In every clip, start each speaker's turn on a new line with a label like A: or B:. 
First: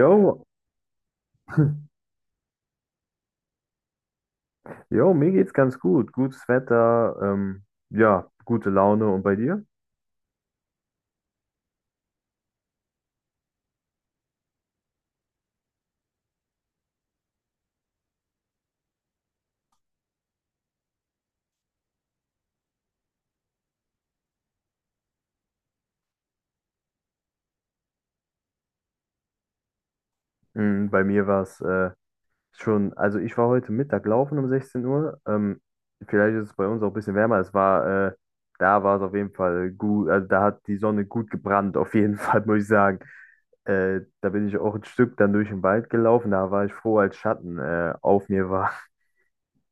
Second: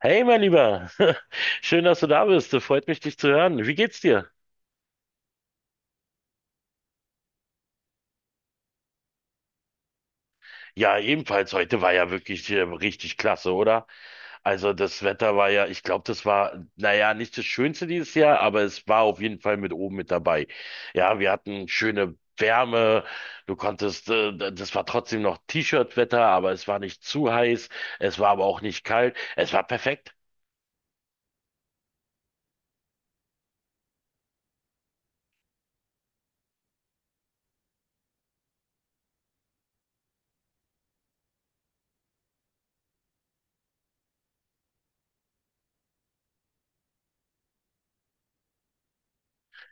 A: Jo,
B: Hey, mein Lieber. Schön, dass du da bist. Freut mich, dich zu hören. Wie geht's dir?
A: jo, mir geht's ganz gut. Gutes Wetter, ja, gute Laune. Und bei dir?
B: Ja, ebenfalls. Heute war ja wirklich richtig klasse, oder? Also das Wetter war ja, ich glaube, das war, naja, nicht das Schönste dieses Jahr, aber es war auf jeden Fall mit oben mit dabei. Ja, wir hatten schöne Wärme. Du konntest, das war trotzdem noch T-Shirt-Wetter, aber es war nicht zu heiß. Es war aber auch nicht kalt. Es war perfekt.
A: Bei mir war es schon, also ich war heute Mittag laufen um 16 Uhr. Vielleicht ist es bei uns auch ein bisschen wärmer. Da war es auf jeden Fall gut, also da hat die Sonne gut gebrannt, auf jeden Fall, muss ich sagen. Da bin ich auch ein Stück dann durch den Wald gelaufen. Da war ich froh, als Schatten auf mir war.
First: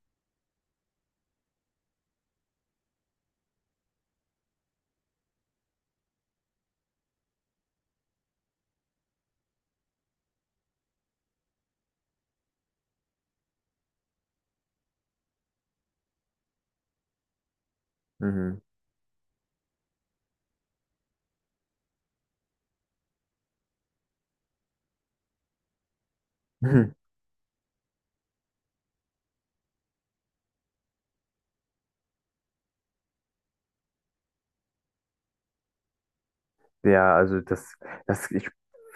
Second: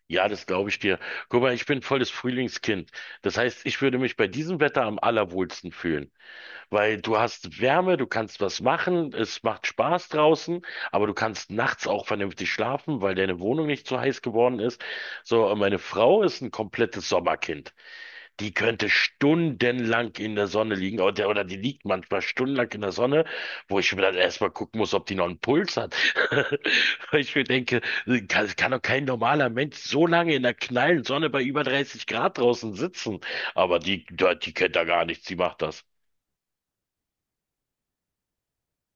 B: Ja, das glaube ich dir. Guck mal, ich bin volles Frühlingskind. Das heißt, ich würde mich bei diesem Wetter am allerwohlsten fühlen, weil du hast Wärme, du kannst was machen, es macht Spaß draußen, aber du kannst nachts auch vernünftig schlafen, weil deine Wohnung nicht zu heiß geworden ist. So, und meine Frau ist ein komplettes Sommerkind. Die
A: Mhm.
B: könnte stundenlang in der Sonne liegen, oder die liegt manchmal stundenlang in der Sonne, wo ich mir dann erstmal gucken muss, ob die noch einen Puls hat. Weil ich mir denke, kann doch kein normaler Mensch so lange in der knallen Sonne bei über 30 Grad draußen sitzen. Aber die kennt da gar nichts, die macht das.
A: Ja, also ich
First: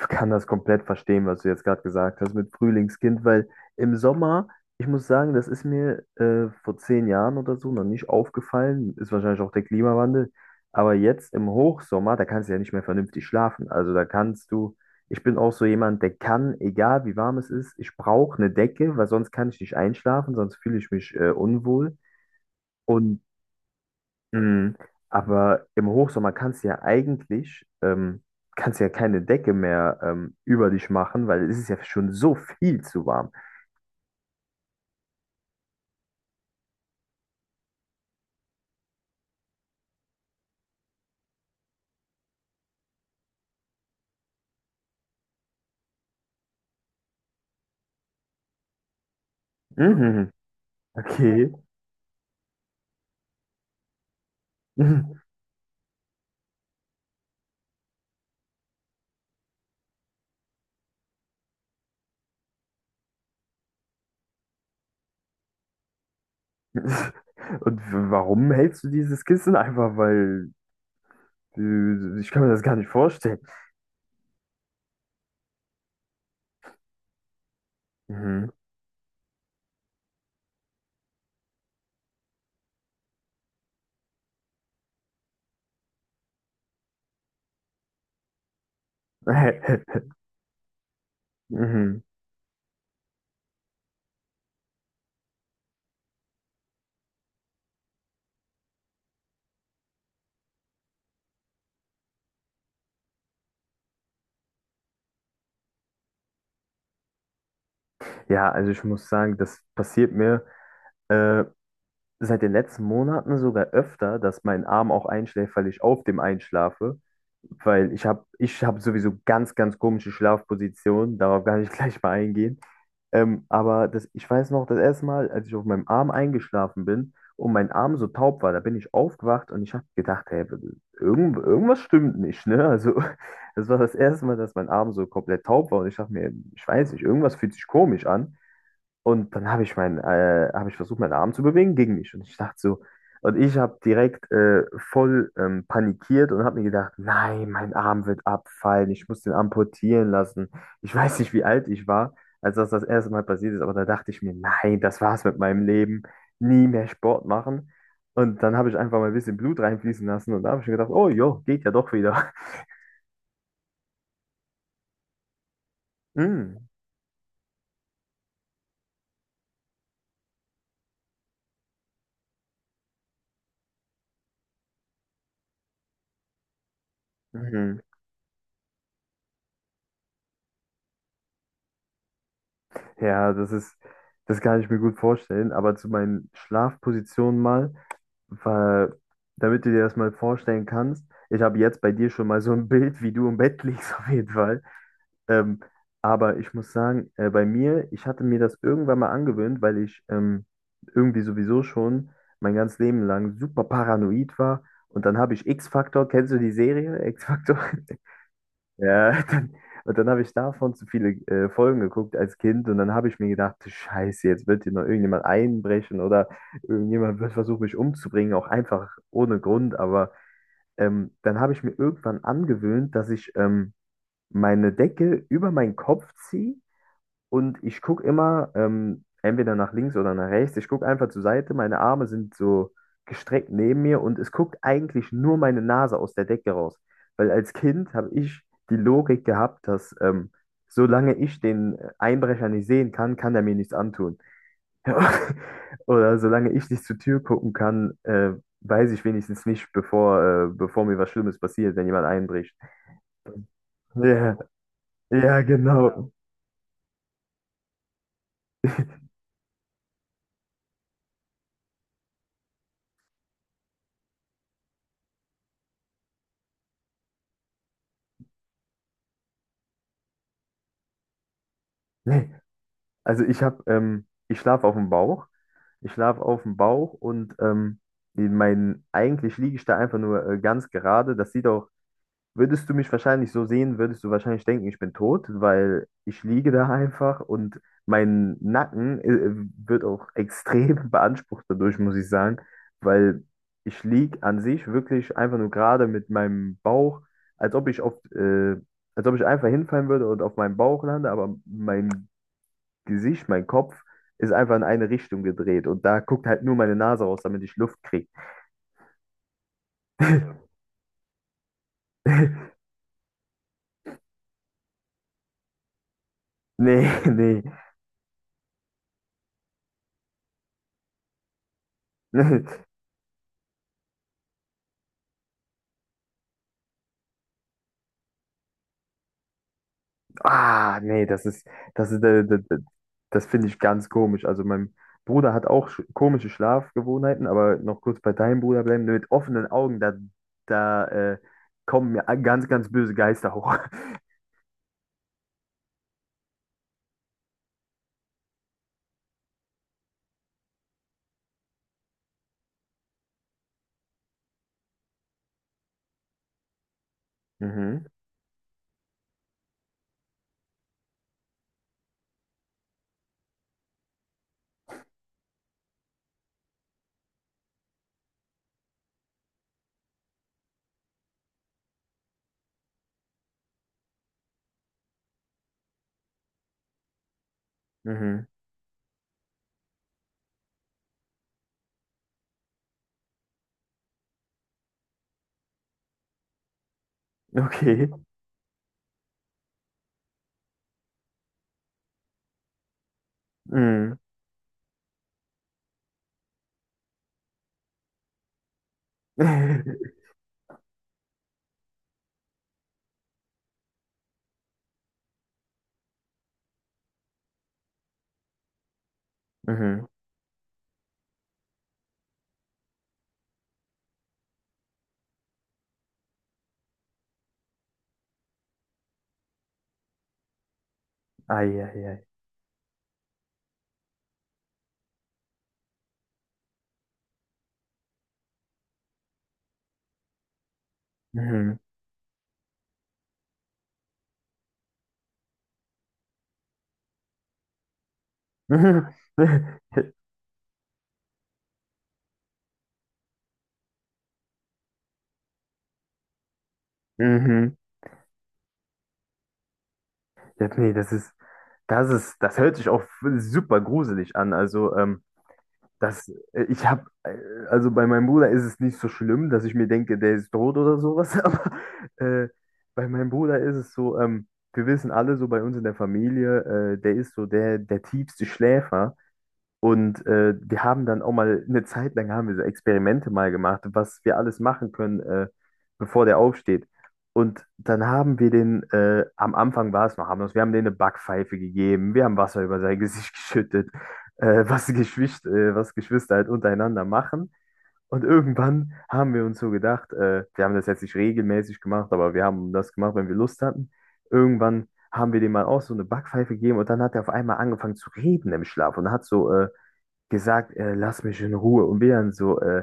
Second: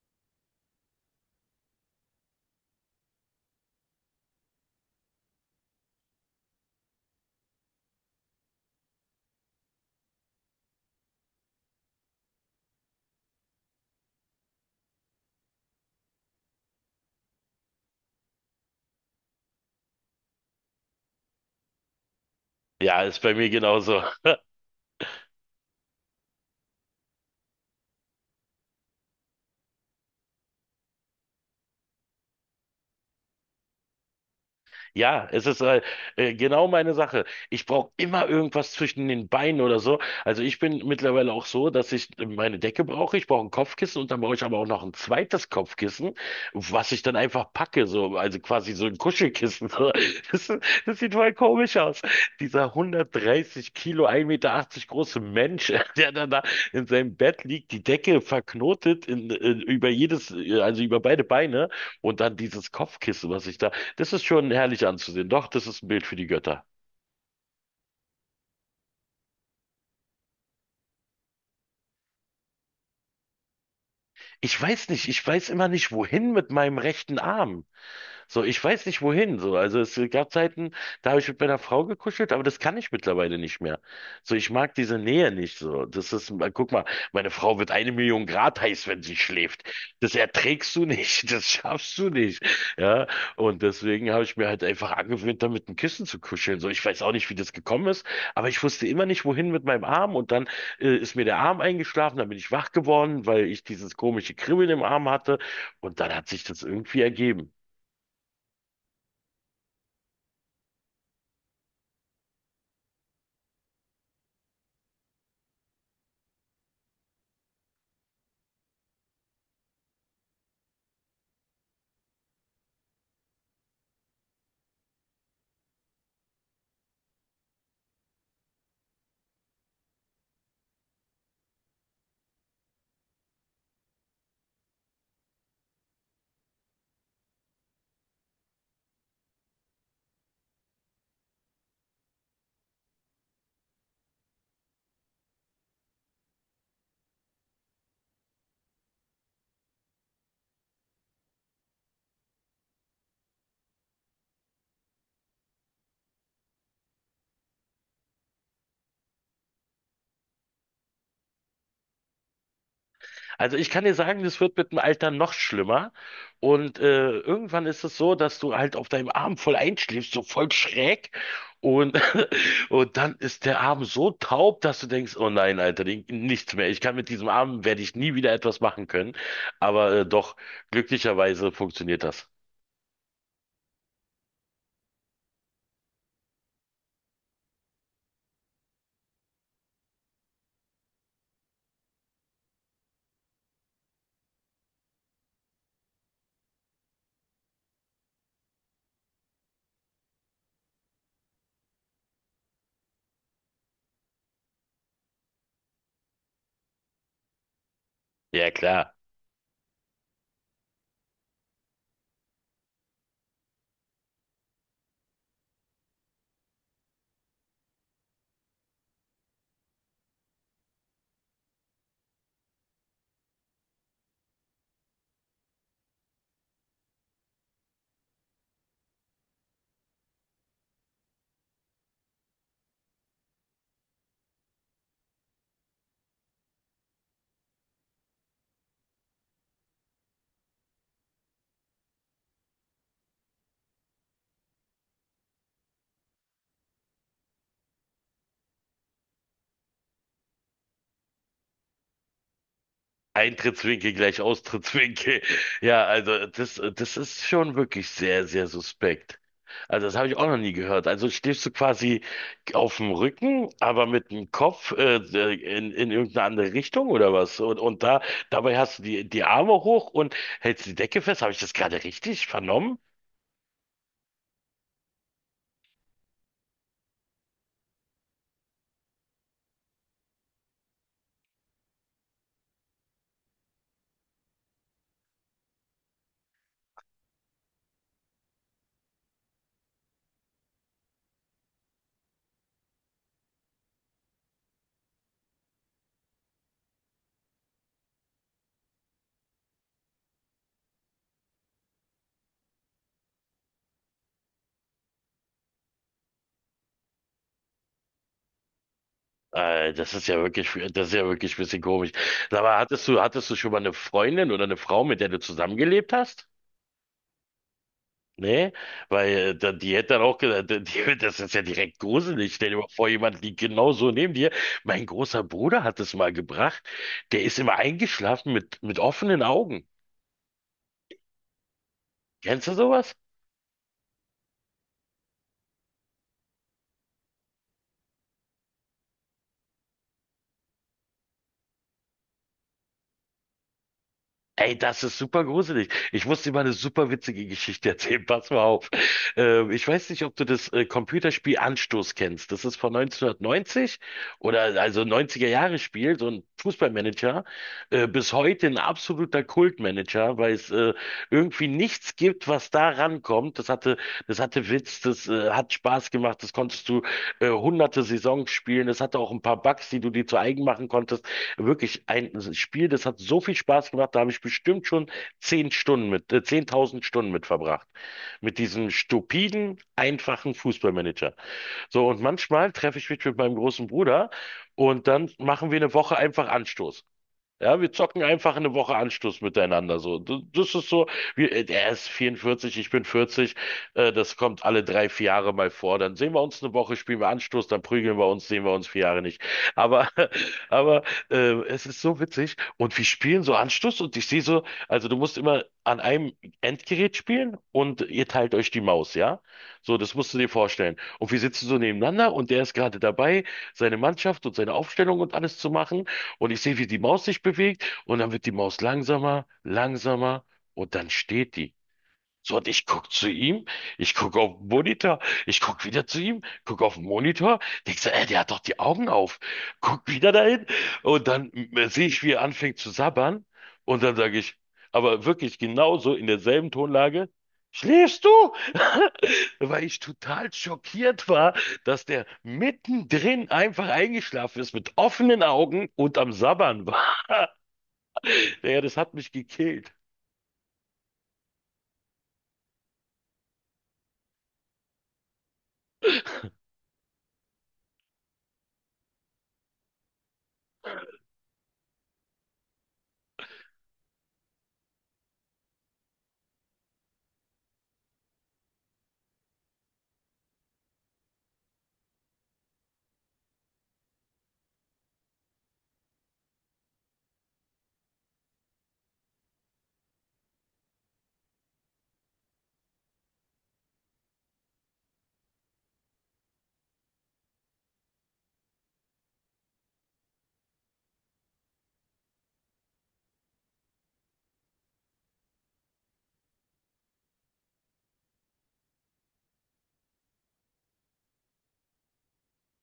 A: kann das komplett verstehen, was du jetzt gerade gesagt hast mit Frühlingskind, weil im Sommer, ich muss sagen, das ist mir vor 10 Jahren oder so noch nicht aufgefallen, ist wahrscheinlich auch der Klimawandel, aber jetzt im Hochsommer, da kannst du ja nicht mehr vernünftig schlafen. Also da kannst du, ich bin auch so jemand, der kann, egal wie warm es ist, ich brauche eine Decke, weil sonst kann ich nicht einschlafen, sonst fühle ich mich unwohl.
B: Ja, ist
A: Und
B: bei mir genauso.
A: Mhm. Aber im Hochsommer kannst du ja eigentlich, kannst ja keine Decke mehr über dich machen, weil es ist ja schon so viel zu warm.
B: Ja, es ist genau meine Sache. Ich brauche immer irgendwas zwischen den Beinen oder so. Also ich bin mittlerweile auch so, dass ich meine Decke brauche, ich brauche ein Kopfkissen und dann brauche ich aber auch noch ein zweites Kopfkissen, was ich dann einfach packe, so, also quasi so ein Kuschelkissen. So.
A: Mhm.
B: Das, das sieht voll
A: Okay.
B: komisch aus. Dieser 130 Kilo, 1,80 Meter achtzig
A: Mhm.
B: große Mensch, der dann da in seinem Bett liegt, die Decke verknotet über jedes, also über beide Beine und dann dieses Kopfkissen, was ich da, das ist schon herrlich anzusehen. Doch, das ist ein Bild für die Götter.
A: Und warum hältst du dieses Kissen? Einfach weil ich kann mir das gar nicht vorstellen.
B: Ich weiß nicht, ich weiß immer nicht, wohin mit meinem rechten Arm. So,
A: Mhm.
B: ich weiß nicht, wohin. So, also es gab Zeiten, da habe ich mit meiner Frau gekuschelt, aber das kann ich mittlerweile nicht mehr. So, ich mag diese Nähe nicht. So, das ist, guck mal, meine Frau wird eine Million Grad heiß, wenn sie schläft. Das erträgst du nicht, das schaffst
A: Mhm.
B: du nicht. Ja, und deswegen habe ich mir halt einfach angewöhnt, da mit dem Kissen zu kuscheln. So, ich weiß auch nicht, wie das gekommen ist, aber ich wusste immer nicht, wohin mit meinem Arm, und dann ist mir der Arm eingeschlafen, dann bin ich wach geworden, weil ich dieses komische Kribbeln im Arm hatte, und dann hat sich das irgendwie ergeben.
A: Ja, also ich muss sagen, das passiert mir äh, seit den letzten Monaten sogar öfter, dass mein Arm auch einschläft, weil ich auf dem einschlafe. Weil ich hab sowieso ganz, ganz komische Schlafpositionen, darauf kann ich gleich mal eingehen. Aber ich weiß noch, das erste Mal, als ich auf meinem Arm eingeschlafen bin und mein Arm so taub war, da bin ich aufgewacht und ich habe gedacht, hey, irgendwas stimmt nicht, ne? Also, das war das erste Mal, dass mein Arm so komplett taub war und ich dachte mir, ich weiß nicht, irgendwas fühlt sich komisch an. Und dann habe ich versucht, meinen Arm zu bewegen gegen mich. Und ich dachte so, und ich habe direkt voll panikiert und habe mir gedacht, nein, mein Arm wird abfallen, ich muss den amputieren lassen. Ich weiß nicht, wie alt ich war, als das das erste Mal passiert ist, aber da dachte ich mir, nein, das war's mit meinem Leben, nie mehr Sport machen. Und dann habe ich einfach mal ein bisschen Blut reinfließen lassen und da habe ich mir gedacht, oh jo, geht ja doch wieder.
B: Also ich kann dir sagen, das wird mit dem Alter noch schlimmer,
A: Mm,
B: und irgendwann ist es so, dass du halt auf deinem Arm voll einschläfst, so voll schräg, und und dann ist der Arm so taub, dass du denkst, oh nein, Alter, nichts mehr. Ich kann mit diesem Arm
A: mhm.
B: werde ich nie wieder etwas machen können, aber doch glücklicherweise funktioniert das.
A: Ja, das kann ich mir gut vorstellen, aber zu meinen Schlafpositionen mal. Weil, damit du dir das mal vorstellen kannst, ich habe jetzt bei dir schon mal so ein Bild, wie du im Bett liegst, auf jeden Fall. Ähm, aber ich muss sagen, bei mir, ich hatte mir das irgendwann mal angewöhnt, weil ich irgendwie sowieso schon mein ganzes Leben lang super paranoid war. Und dann habe ich X-Factor, kennst du die Serie X-Factor?
B: Ja, klar.
A: Ja, und dann habe ich davon zu viele Folgen geguckt als Kind und dann habe ich mir gedacht, Scheiße, jetzt wird hier noch irgendjemand einbrechen oder irgendjemand wird versuchen, mich umzubringen, auch einfach ohne Grund. Aber dann habe ich mir irgendwann angewöhnt, dass ich meine Decke über meinen Kopf ziehe und ich gucke immer entweder nach links oder nach rechts. Ich gucke einfach zur Seite. Meine Arme sind so gestreckt neben mir und es guckt eigentlich nur meine Nase aus der Decke raus. Weil als Kind habe ich die Logik gehabt, dass solange ich den Einbrecher nicht sehen kann, kann er mir nichts antun. Oder solange ich nicht zur Tür gucken kann, weiß ich wenigstens nicht, bevor mir was Schlimmes passiert, wenn jemand einbricht.
B: Eintrittswinkel gleich
A: Ja,
B: Austrittswinkel.
A: ja,
B: Ja,
A: genau.
B: also das, das ist schon wirklich sehr, sehr suspekt. Also das habe ich auch noch nie gehört. Also stehst du quasi auf dem Rücken, aber mit dem Kopf in irgendeine andere Richtung oder was? Und da dabei hast du die Arme hoch und hältst die Decke fest. Habe ich das gerade richtig vernommen?
A: Also ich schlafe auf dem Bauch. Ich schlafe auf dem Bauch und eigentlich liege ich da einfach nur ganz gerade. Würdest du mich wahrscheinlich so sehen, würdest du wahrscheinlich denken, ich bin tot, weil ich liege da einfach und mein Nacken wird auch extrem beansprucht dadurch, muss ich sagen, weil ich liege an sich wirklich einfach nur gerade mit meinem Bauch, als ob ich auf, äh, als ob ich einfach hinfallen würde und auf meinem Bauch lande, aber mein Gesicht, mein Kopf ist einfach in eine Richtung gedreht und da guckt halt nur meine Nase raus, damit ich Luft kriege.
B: Das ist ja wirklich, das ist ja wirklich ein bisschen komisch. Aber hattest du schon mal eine Freundin oder eine Frau, mit der du zusammengelebt hast?
A: Nee, nee.
B: Nee, weil die hätte dann auch gesagt, das ist ja direkt gruselig. Stell dir mal vor, jemand liegt genau so neben dir. Mein großer Bruder hat es mal gebracht. Der ist immer eingeschlafen mit offenen Augen.
A: Ah, nee, das ist, äh, das,
B: Kennst du sowas?
A: das finde ich ganz komisch. Also mein Bruder hat auch komische Schlafgewohnheiten, aber noch kurz bei deinem Bruder bleiben, mit offenen Augen, da äh, kommen mir ganz, ganz böse Geister hoch.
B: Ey, das ist super gruselig. Ich muss dir mal eine super witzige Geschichte erzählen. Pass mal auf. Ich weiß nicht, ob du das Computerspiel Anstoß kennst. Das ist von 1990, oder also 90er Jahre Spiel, so ein Fußballmanager.
A: Mhm,
B: Bis heute ein absoluter Kultmanager, weil es irgendwie nichts gibt, was da rankommt. Das hatte Witz, das hat Spaß gemacht. Das konntest du hunderte Saisons spielen. Es hatte auch ein paar Bugs, die du dir zu eigen machen konntest. Wirklich ein Spiel, das hat so viel Spaß gemacht, da habe ich bestimmt schon 10 Stunden mit, 10.000 Stunden mit verbracht.
A: mhm,
B: Mit diesem stupiden, einfachen Fußballmanager. So, und manchmal treffe ich mich mit meinem großen Bruder, und dann machen wir eine Woche einfach Anstoß. Ja, wir
A: okay.
B: zocken einfach eine Woche Anschluss miteinander. So, das ist so, er ist 44, ich bin 40. Äh,
A: Mhm.
B: das kommt alle 3, 4 Jahre mal vor. Dann sehen wir uns eine Woche, spielen wir Anschluss, dann prügeln wir uns, sehen wir uns 4 Jahre nicht. Aber, aber es ist so witzig. Und wir spielen so Anschluss, und ich sehe so, also du musst immer an einem Endgerät spielen und ihr teilt euch die Maus, ja? So,
A: Mhm.
B: das musst du dir vorstellen. Und wir sitzen so nebeneinander und der ist gerade dabei, seine Mannschaft und seine Aufstellung und alles zu machen. Und ich sehe, wie die Maus sich bewegt, und dann wird die Maus langsamer, langsamer, und dann steht die.
A: Ei, ei, ei.
B: So, und ich guck zu ihm, ich guck auf den Monitor, ich guck wieder zu ihm, guck auf den Monitor, denk so, ey, der hat doch die Augen auf. Guck wieder dahin, und dann
A: Mhm.
B: sehe ich, wie er anfängt zu sabbern, und dann sage ich, aber wirklich genauso in derselben Tonlage: Schläfst du? Weil ich total schockiert war, dass der mittendrin einfach eingeschlafen ist mit offenen Augen und am Sabbern war.
A: Mhm.
B: Ja, das hat mich gekillt.
A: Ja, nee, das hört sich auch super gruselig an. Also, das, äh, ich habe, also bei meinem Bruder ist es nicht so schlimm, dass ich mir denke, der ist tot oder sowas, aber äh, bei meinem Bruder ist es so, wir wissen alle so bei uns in der Familie, der ist so der tiefste Schläfer. Und wir haben dann auch mal eine Zeit lang haben wir so Experimente mal gemacht, was wir alles machen können, bevor der aufsteht. Und dann haben wir den, Am Anfang war es noch harmlos, wir haben denen eine Backpfeife gegeben, wir haben Wasser über sein Gesicht geschüttet, was Geschwister halt untereinander machen. Und irgendwann haben wir uns so gedacht, wir haben das jetzt nicht regelmäßig gemacht, aber wir haben das gemacht, wenn wir Lust hatten. Irgendwann haben wir dem mal auch so eine Backpfeife gegeben und dann hat er auf einmal angefangen zu reden im Schlaf und hat so gesagt, lass mich in Ruhe. Und wir dann so, äh,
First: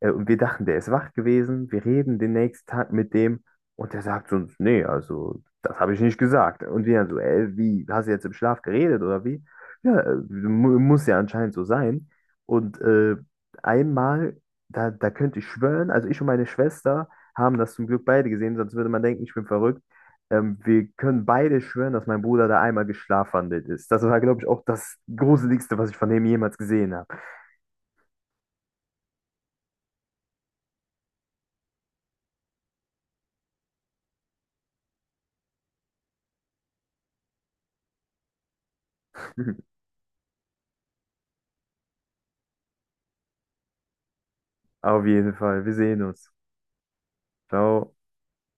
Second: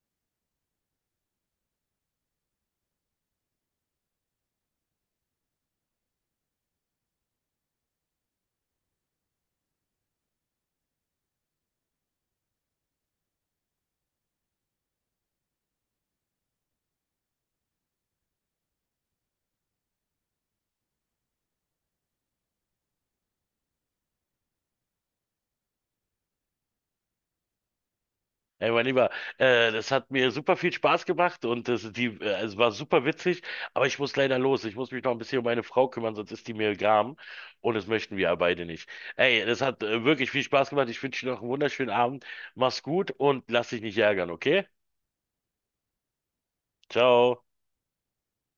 A: äh, und wir dachten, der ist wach gewesen, wir reden den nächsten Tag mit dem und der sagt zu uns, nee, also das habe ich nicht gesagt. Und wir dann so, ey, wie, hast du jetzt im Schlaf geredet oder wie? Ja, mu muss ja anscheinend so sein. Und einmal, da könnte ich schwören, also ich und meine Schwester haben das zum Glück beide gesehen, sonst würde man denken, ich bin verrückt. Wir können beide schwören, dass mein Bruder da einmal geschlafwandelt ist. Das war, glaube ich, auch das Gruseligste, was ich von dem jemals gesehen habe.
B: Ey, mein Lieber, das hat mir super viel Spaß gemacht, und es war super witzig, aber ich muss leider los. Ich muss mich noch ein bisschen um meine Frau kümmern, sonst ist die mir gram, und das möchten wir ja beide nicht. Ey, das hat wirklich viel Spaß gemacht. Ich wünsche dir noch einen wunderschönen Abend. Mach's gut und lass dich nicht ärgern, okay?
A: Auf jeden Fall. Wir sehen uns.
B: Ciao.
A: Ciao.